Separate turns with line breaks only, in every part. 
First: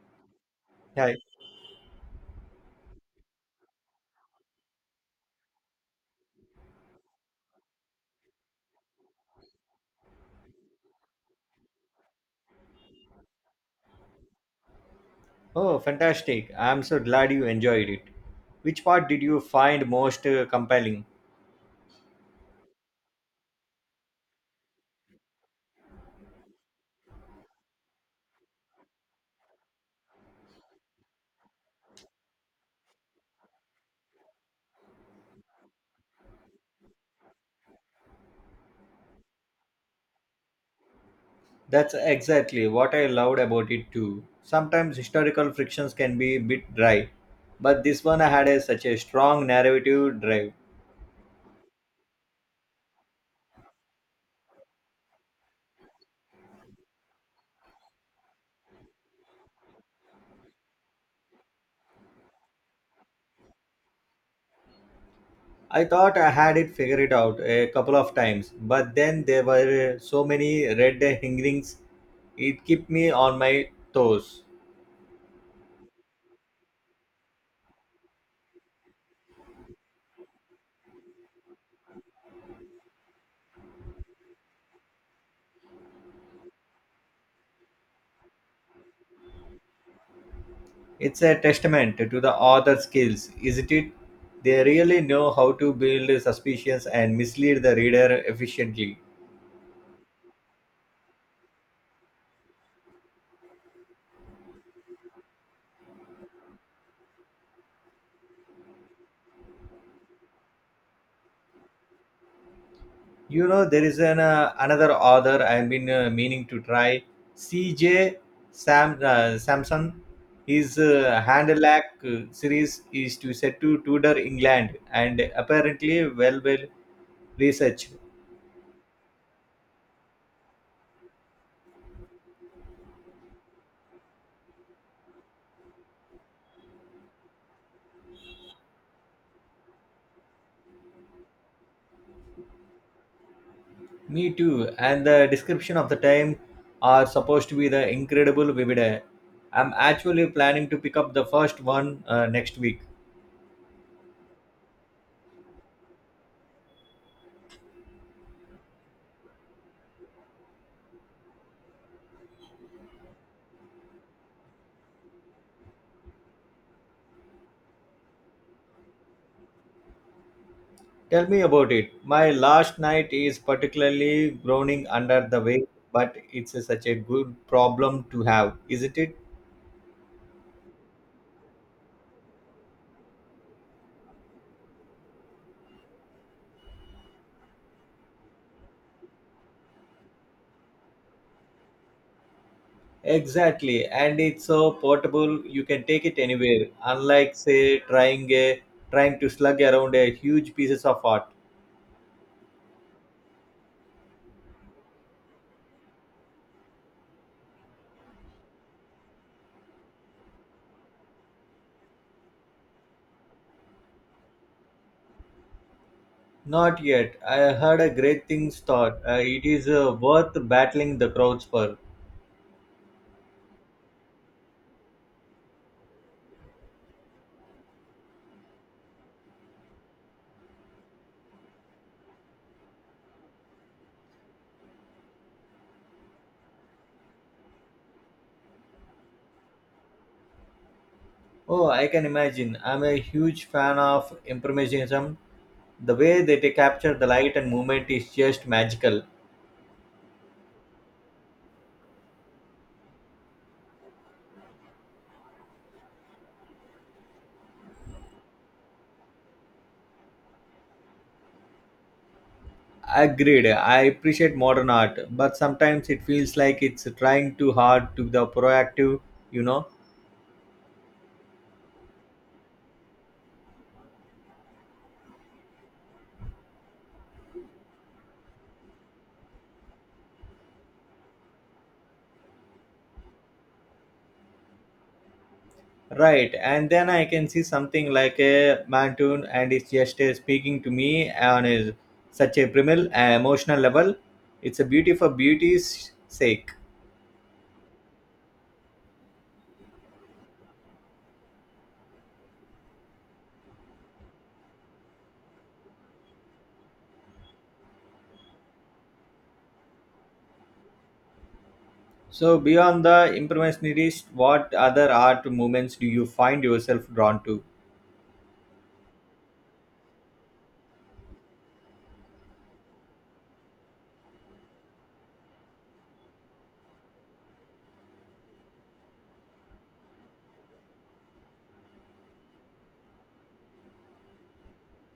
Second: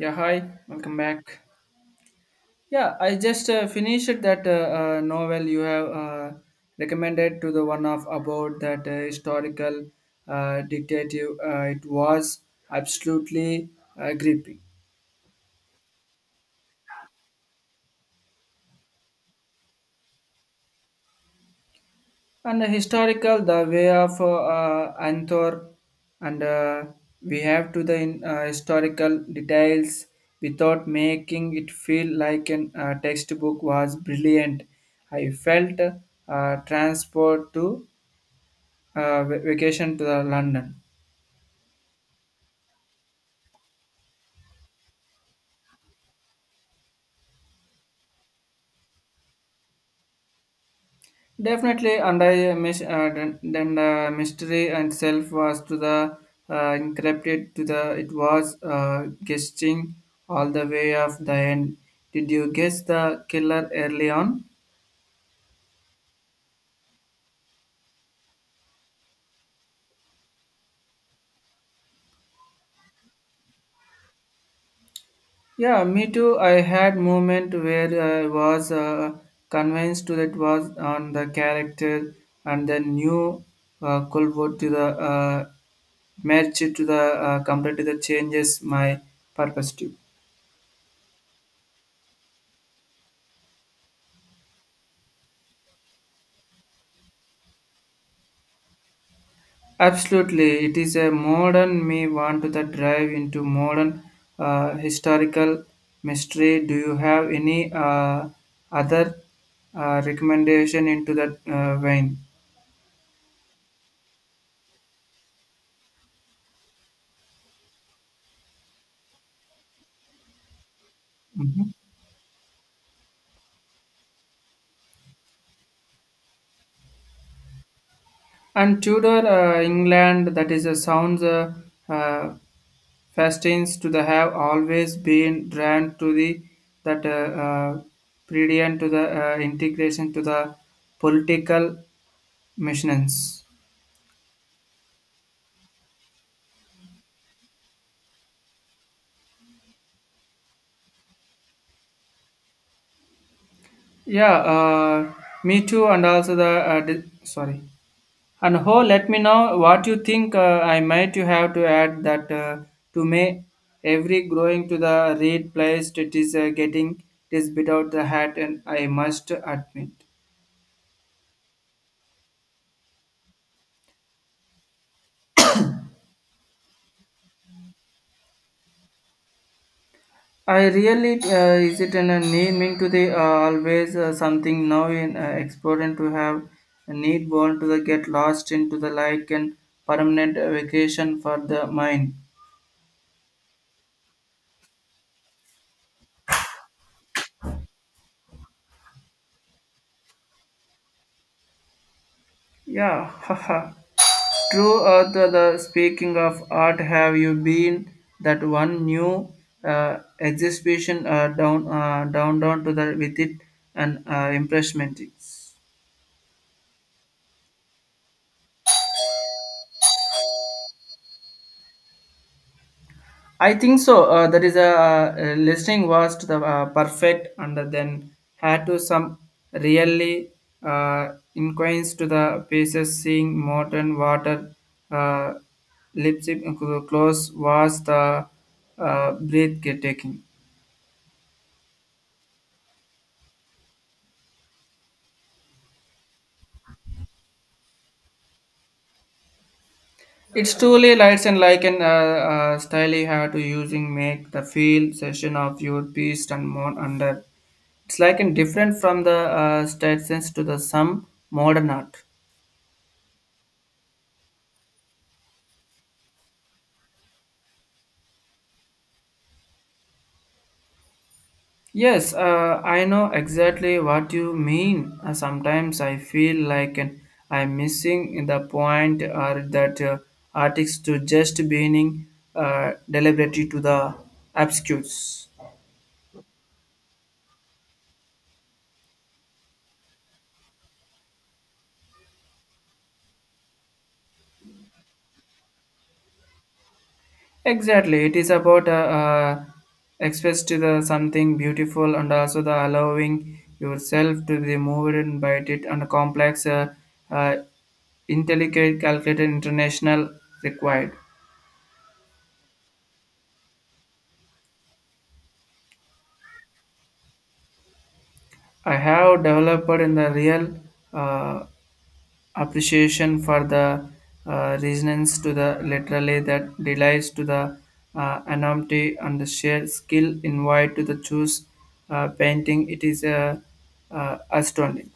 Yeah, hi, welcome
Hi.
back. Yeah, I just finished that novel you have recommended to the one of about that historical dictative. It was absolutely gripping.
Oh, fantastic. I'm so glad you enjoyed it. Which part did you find most compelling?
And historical, the way of Anthor, and we have to the in, historical details without making it feel like an textbook was brilliant. I felt transport to vacation to the London.
That's exactly what I loved about it too. Sometimes historical frictions can be a bit dry, but this one had such a strong narrative drive.
Definitely, and I miss then the mystery and self was to the encrypted to the it was guessing all the way of the end. Did you guess the killer early on?
I thought I had it figured out a couple of times, but then there were so many red herrings. It kept me on my toes.
Yeah, me too. I had moment where I was convinced to that was on the character and then new culvert to the match it to the completely the changes my perspective.
It's a testament to the author's skills, isn't it? They really know how to build suspicions and mislead the reader efficiently.
Absolutely, it is a modern me want to the drive into modern historical mystery. Do you have any other recommendation into that vein?
You know, there is another author I've been meaning to try, C.J. Samson. His
Mhm.
Handelac series is to set to Tudor England and apparently well researched.
And Tudor England, that is a sounds uh, fascinates to the have always been drawn to the that uh, brilliant to the integration to the political missions.
Me too. And the description of the time are supposed to be the incredible vivid. I'm actually planning to pick up the first one next week.
Yeah, me too, and also the sorry. And let me know what you think. I might you have to add that to me. Every growing to the read place it is getting it is bit out the hat, and I must admit.
Tell me about it. My last night is particularly groaning under the weight, but such a good problem to have, isn't it?
I really is it an a need mean to the always something now in exploring to have a need born to the get lost into the like and permanent vacation for the mind.
Exactly. And it's so portable, you can take it anywhere. Unlike say trying a trying to slug around a huge pieces of art.
Yeah, haha. True, the speaking of art, have you been that one new exhibition down to the with it and impressment?
Not yet. I heard a great things thought. It is worth battling the crowds for.
I think so. That is a listening was to the perfect, and then had to some really inquires to the pieces, seeing modern water uh, lipstick close was the breathtaking.
Oh, I can imagine. I'm a huge fan of impressionism. The way capture the light and movement is just magical.
It's truly lights and like an style you have to using make the feel session of your beast and more under. It's like in different from the stations to the some modern art.
Agreed. I appreciate modern art, but sometimes it feels like it's trying too hard to be the proactive, you know.
Yes, I know exactly what you mean. Sometimes I feel like an, I'm missing the point or that artists to just being deliberately to the obscures.
Right, and then I can see something like a Mantoon and it's just speaking to me on such a primal emotional level. It's a beauty for beauty's sake.
Exactly, it is about express to the something beautiful and also the allowing yourself to be moved and by it and complex, uh, intelligent, calculated, international required.
So, beyond the impressionist, what other art movements do you find yourself drawn to?
I have developed in the real uh, appreciation for the resonance to the literally that delights to the anonymity and the shared skill invited to the choose painting. It is astounding.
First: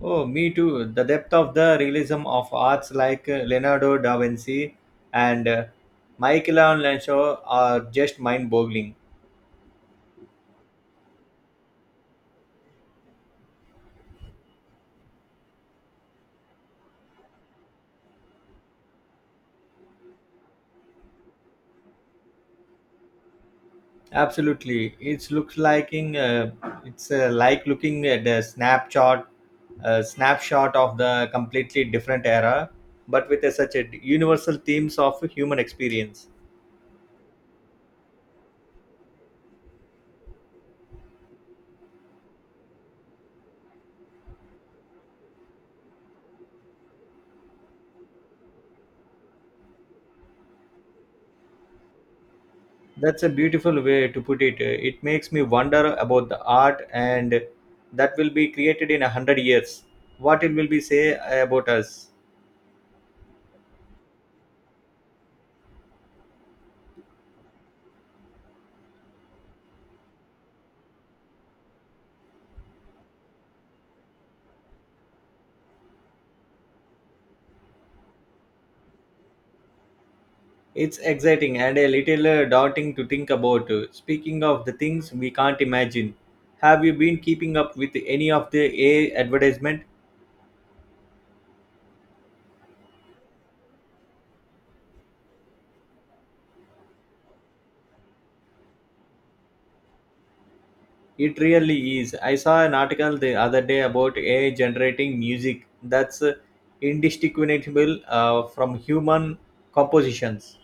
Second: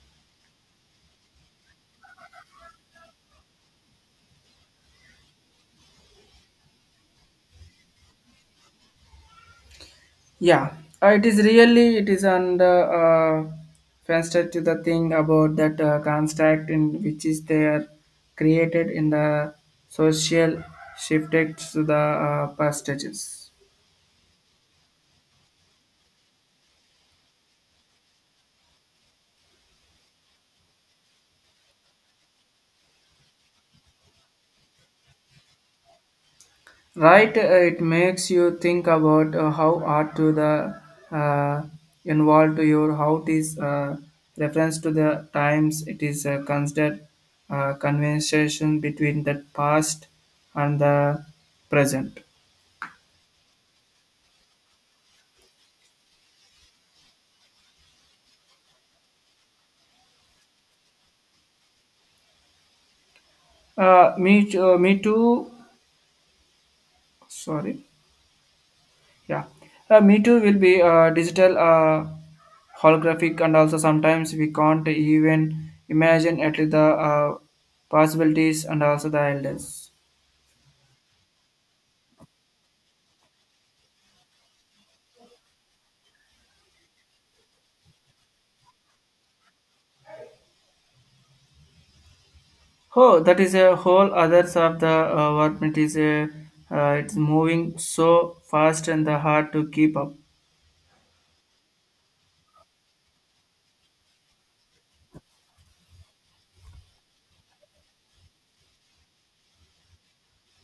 Oh, me too. The depth of the realism of arts like Leonardo da Vinci and Michelangelo are just mind boggling.
Yeah, it is really it is under faster to the thing about that construct in which is they are created in the social shifted to the percentages.
Absolutely, it looks like it's like looking at a snapshot of the completely different era, but with such a universal themes of human experience.
Right, it makes you think about how art to the uh, involved to your how it is reference to the times it is considered conversation between the past and the present.
That's a beautiful way to put it. It makes me wonder about the art and that will be created in 100 years. What it will be say about us.
Me too. Sorry. Yeah. Me too will be digital, holographic, and also sometimes we can't even imagine at least the possibilities and also the elders.
It's exciting and a little daunting to think about. Speaking of the things we can't imagine, have you been keeping up with any of the AI advertisement?
Oh, that is a whole other side of the what it is. It's moving so fast and the hard to keep up.
It really is. I saw an article the other day about AI generating music that's indistinguishable from human compositions.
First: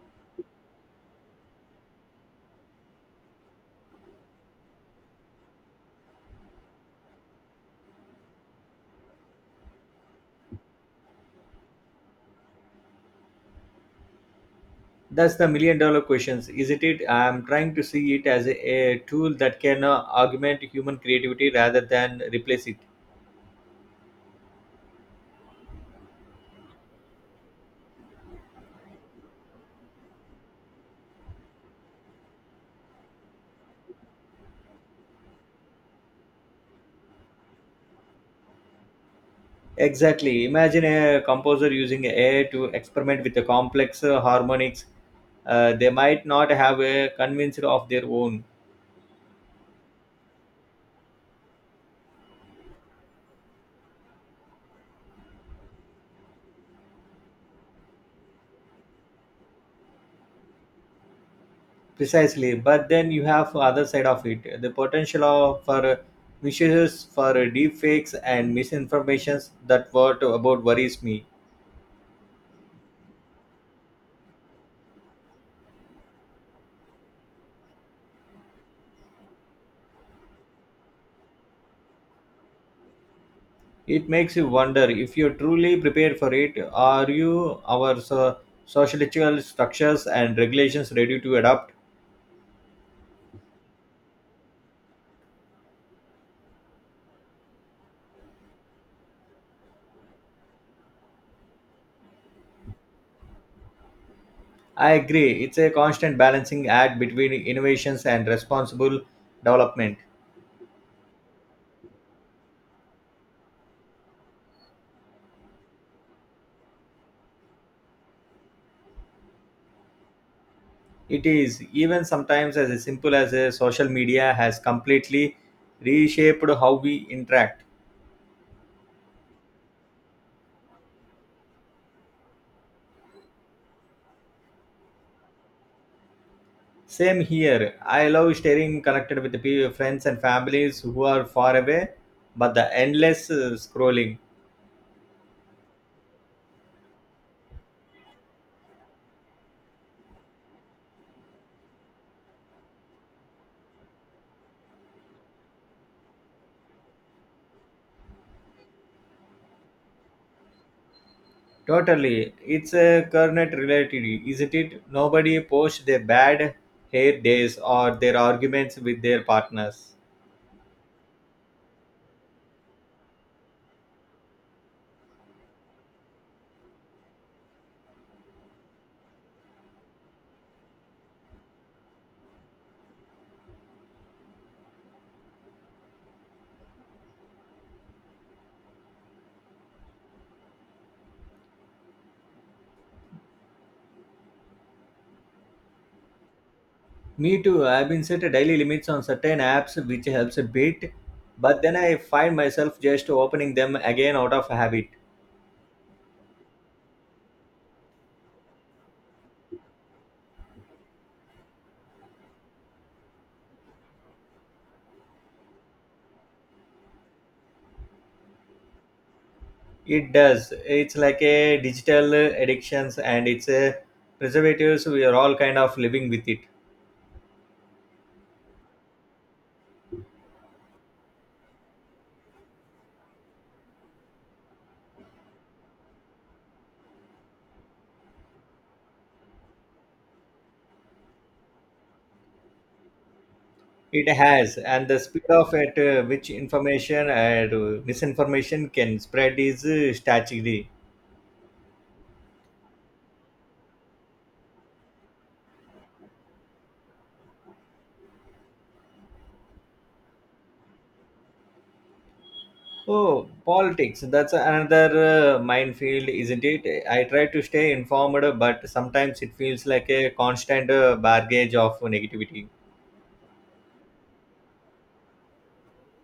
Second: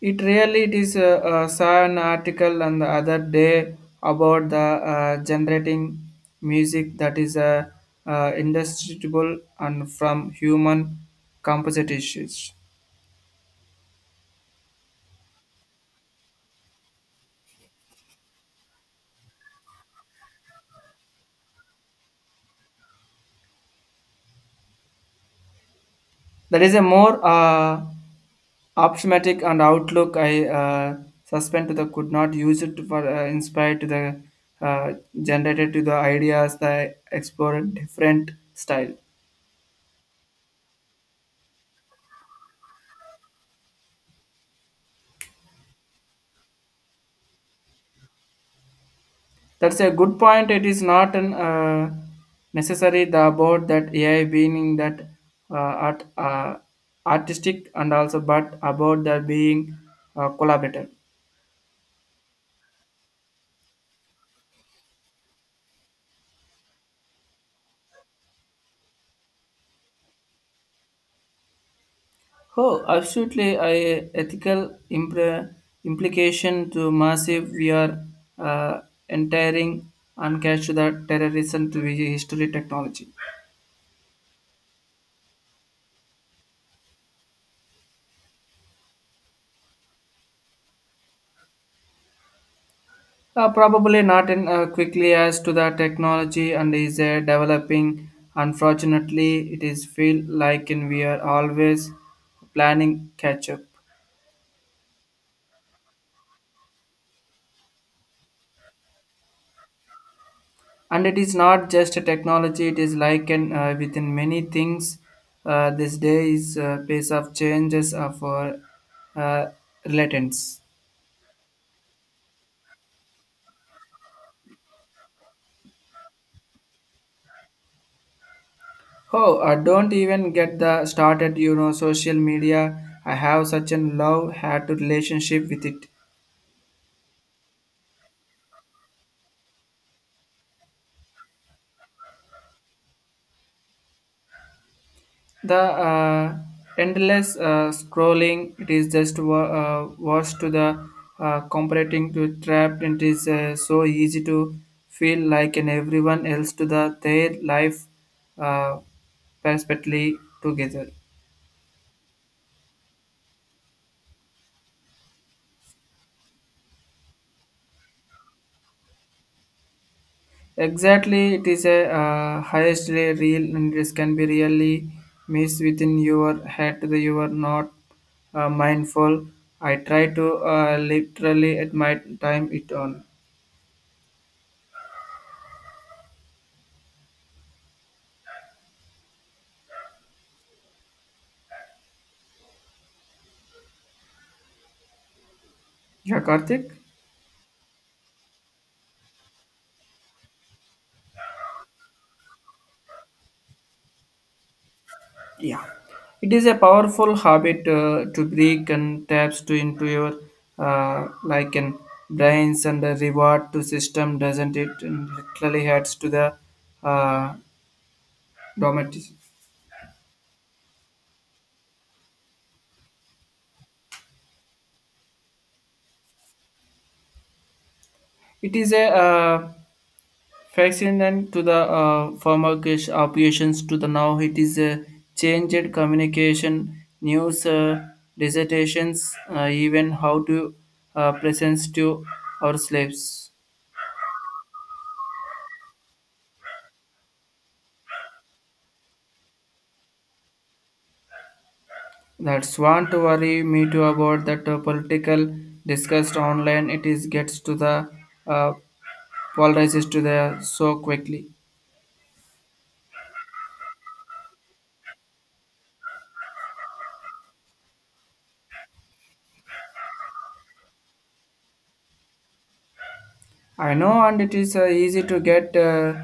It really it is. Saw an article on the other day about the generating music that is indistinguishable and from human compositions.
That's the million dollar questions, isn't it? I'm trying to see it as a tool that can augment human creativity rather than replace it.
That is a more optimistic and outlook. I suspend to the could not use it for inspired to the uh, generated to the ideas that explore different style.
Exactly. Imagine a composer using AI to experiment with the complex harmonics. They might not have a convinced of their own
That's a good point. It is not an, necessary the about that AI being that uh, art, uh, artistic and also, but about the being collaborative.
precisely, but then you have other side of it. The potential for misuses, for deep fakes and misinformations. That what about worries me.
Oh, absolutely! I ethical implication to massive we are uh, entering and catch the terrorism to the history technology.
It makes you wonder if you're truly prepared for it. Are you our sociological structures and regulations ready to adapt?
Probably not in quickly as to the technology and is developing. Unfortunately, it is feel like in we are always planning catch up.
I agree. It's a constant balancing act between innovations and responsible development.
And it is not just a technology; it is like in within many things. This day is pace of changes of our uh, relatants.
It is, even sometimes as simple as a social media has completely reshaped how we interact.
Oh, I don't even get the started. You know, social media. I have such a love had to relationship with it.
Same here. I love staying connected with the friends and families who are far away, but the endless scrolling.
The endless scrolling, it is just worse to the comparing to trapped. It is so easy to feel like an everyone else to the their life uh, perfectly together.
Totally. It's a current reality, isn't it? Nobody posts their bad hair days or their arguments with their partners.
Exactly, it is a highest real and this can be really missed within your head that you are not mindful. I try to literally at my time it on. Yeah, Karthik.
Me too. I've been set daily limits on certain apps, which helps a bit, but then I find myself just opening them again out of habit.
Yeah, it is a powerful habit to break and taps to into your like an brains and the reward to system, doesn't it? And literally adds to the uh, domestic.
It does. It's like a digital addictions, and it's a preservatives. We are all kind of living with it.
It is a fascinant to the former cash operations to the now. It is a changed communication, news, dissertations, even how to presents to our slaves.
It has, and the speed of at which information and misinformation can spread is staggering.
That's want to worry me too about that political discussed online. It is gets to the uh, polarizes to the so quickly.
Oh, politics. That's another minefield, isn't it? I try to stay informed, but sometimes it feels like a constant barrage of negativity.
I know, and it is easy to get uh,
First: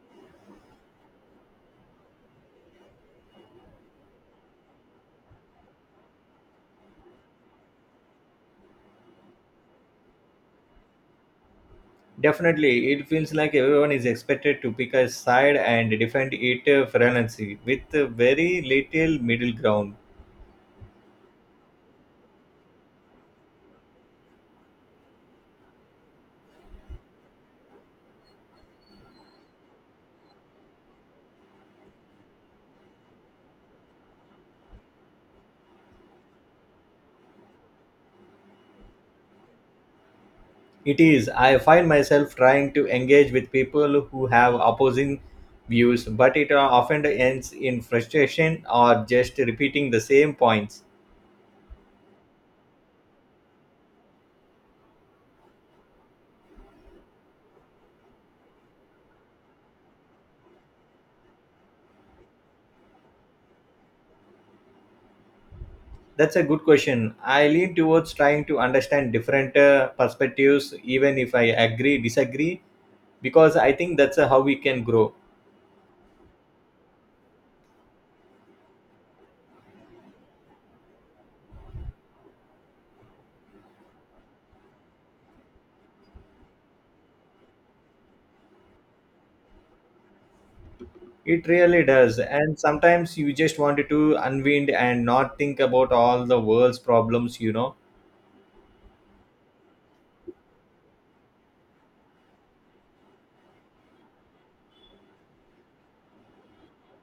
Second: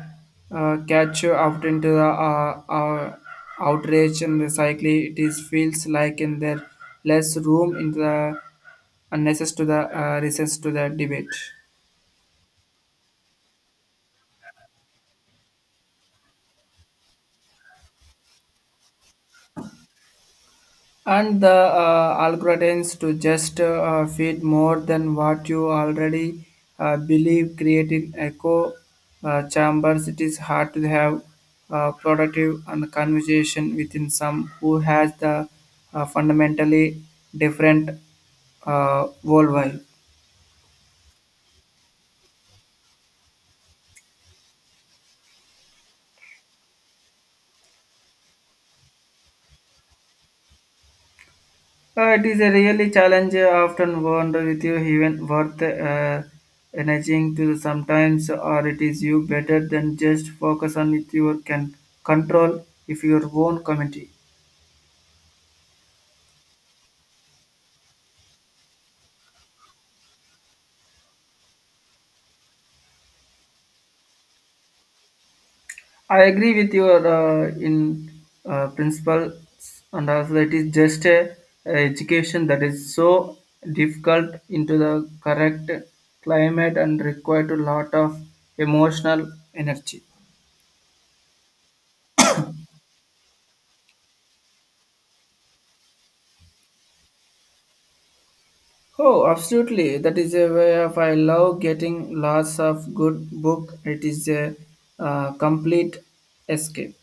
uh, catch you out into the outrage and the cycle. It is feels like in there less room in the unnecessary to the recess to the debate.
Definitely, it feels like everyone is expected to pick a side and defend it fearlessly with very little middle ground.
And the algorithms to just feed more than what you already believe creating echo chambers it is hard to have productive and conversation within some who has the fundamentally different worldview.
It is. I find myself trying to engage with people who have opposing views, but it often ends in frustration or just repeating the same points.
It is a really challenge. I often wonder with you even worth energizing to sometimes, or it is you better than just focus on it. You can control if your own committee.
That's a good question. I lean towards trying to understand different perspectives, even if I agree, disagree, because I think that's how we can grow.
I agree with your in principles, and also it is just a education that is so difficult into the correct climate and required a lot of emotional energy.
It really does. And sometimes you just want to unwind and not think about all the world's problems.
Oh, absolutely. That is a way of I love getting lots of good book. It is a complete escape.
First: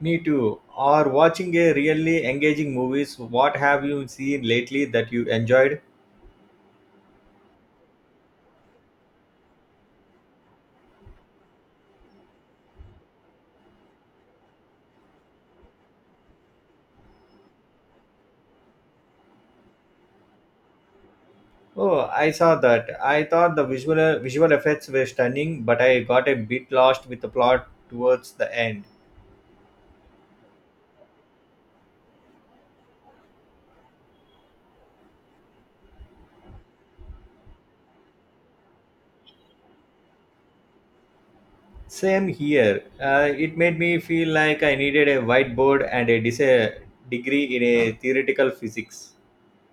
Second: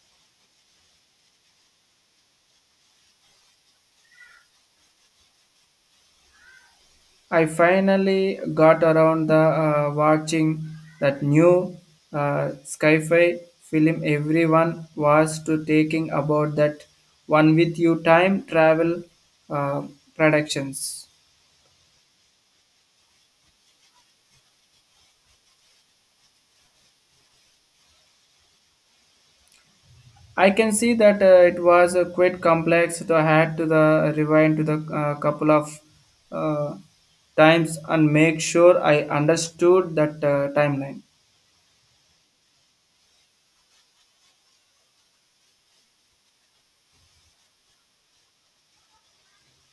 Me too. Or watching a really engaging movies. What have you seen lately that you enjoyed?
I finally got around the watching that new sci-fi film everyone was to taking about that one with you time travel uh, productions.
Oh, I saw that. I thought the visual effects were stunning, but I got a bit lost with the plot towards the end.
I can see that it was a quite complex. So I had to the rewind to the couple of uh, times and make sure I understood that timeline.
Same here. It made me feel like I needed a whiteboard and degree in a theoretical physics.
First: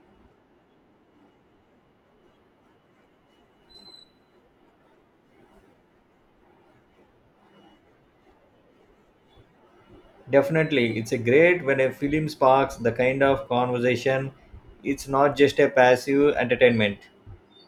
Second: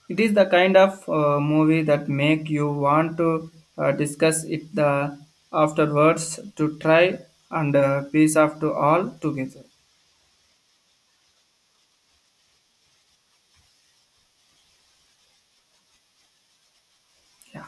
It is the kind of movie that make you want to discuss it the afterwards to try and piece of to all together.
Definitely, it's a great when a film sparks the kind of conversation. It's not just a passive entertainment.
Yeah.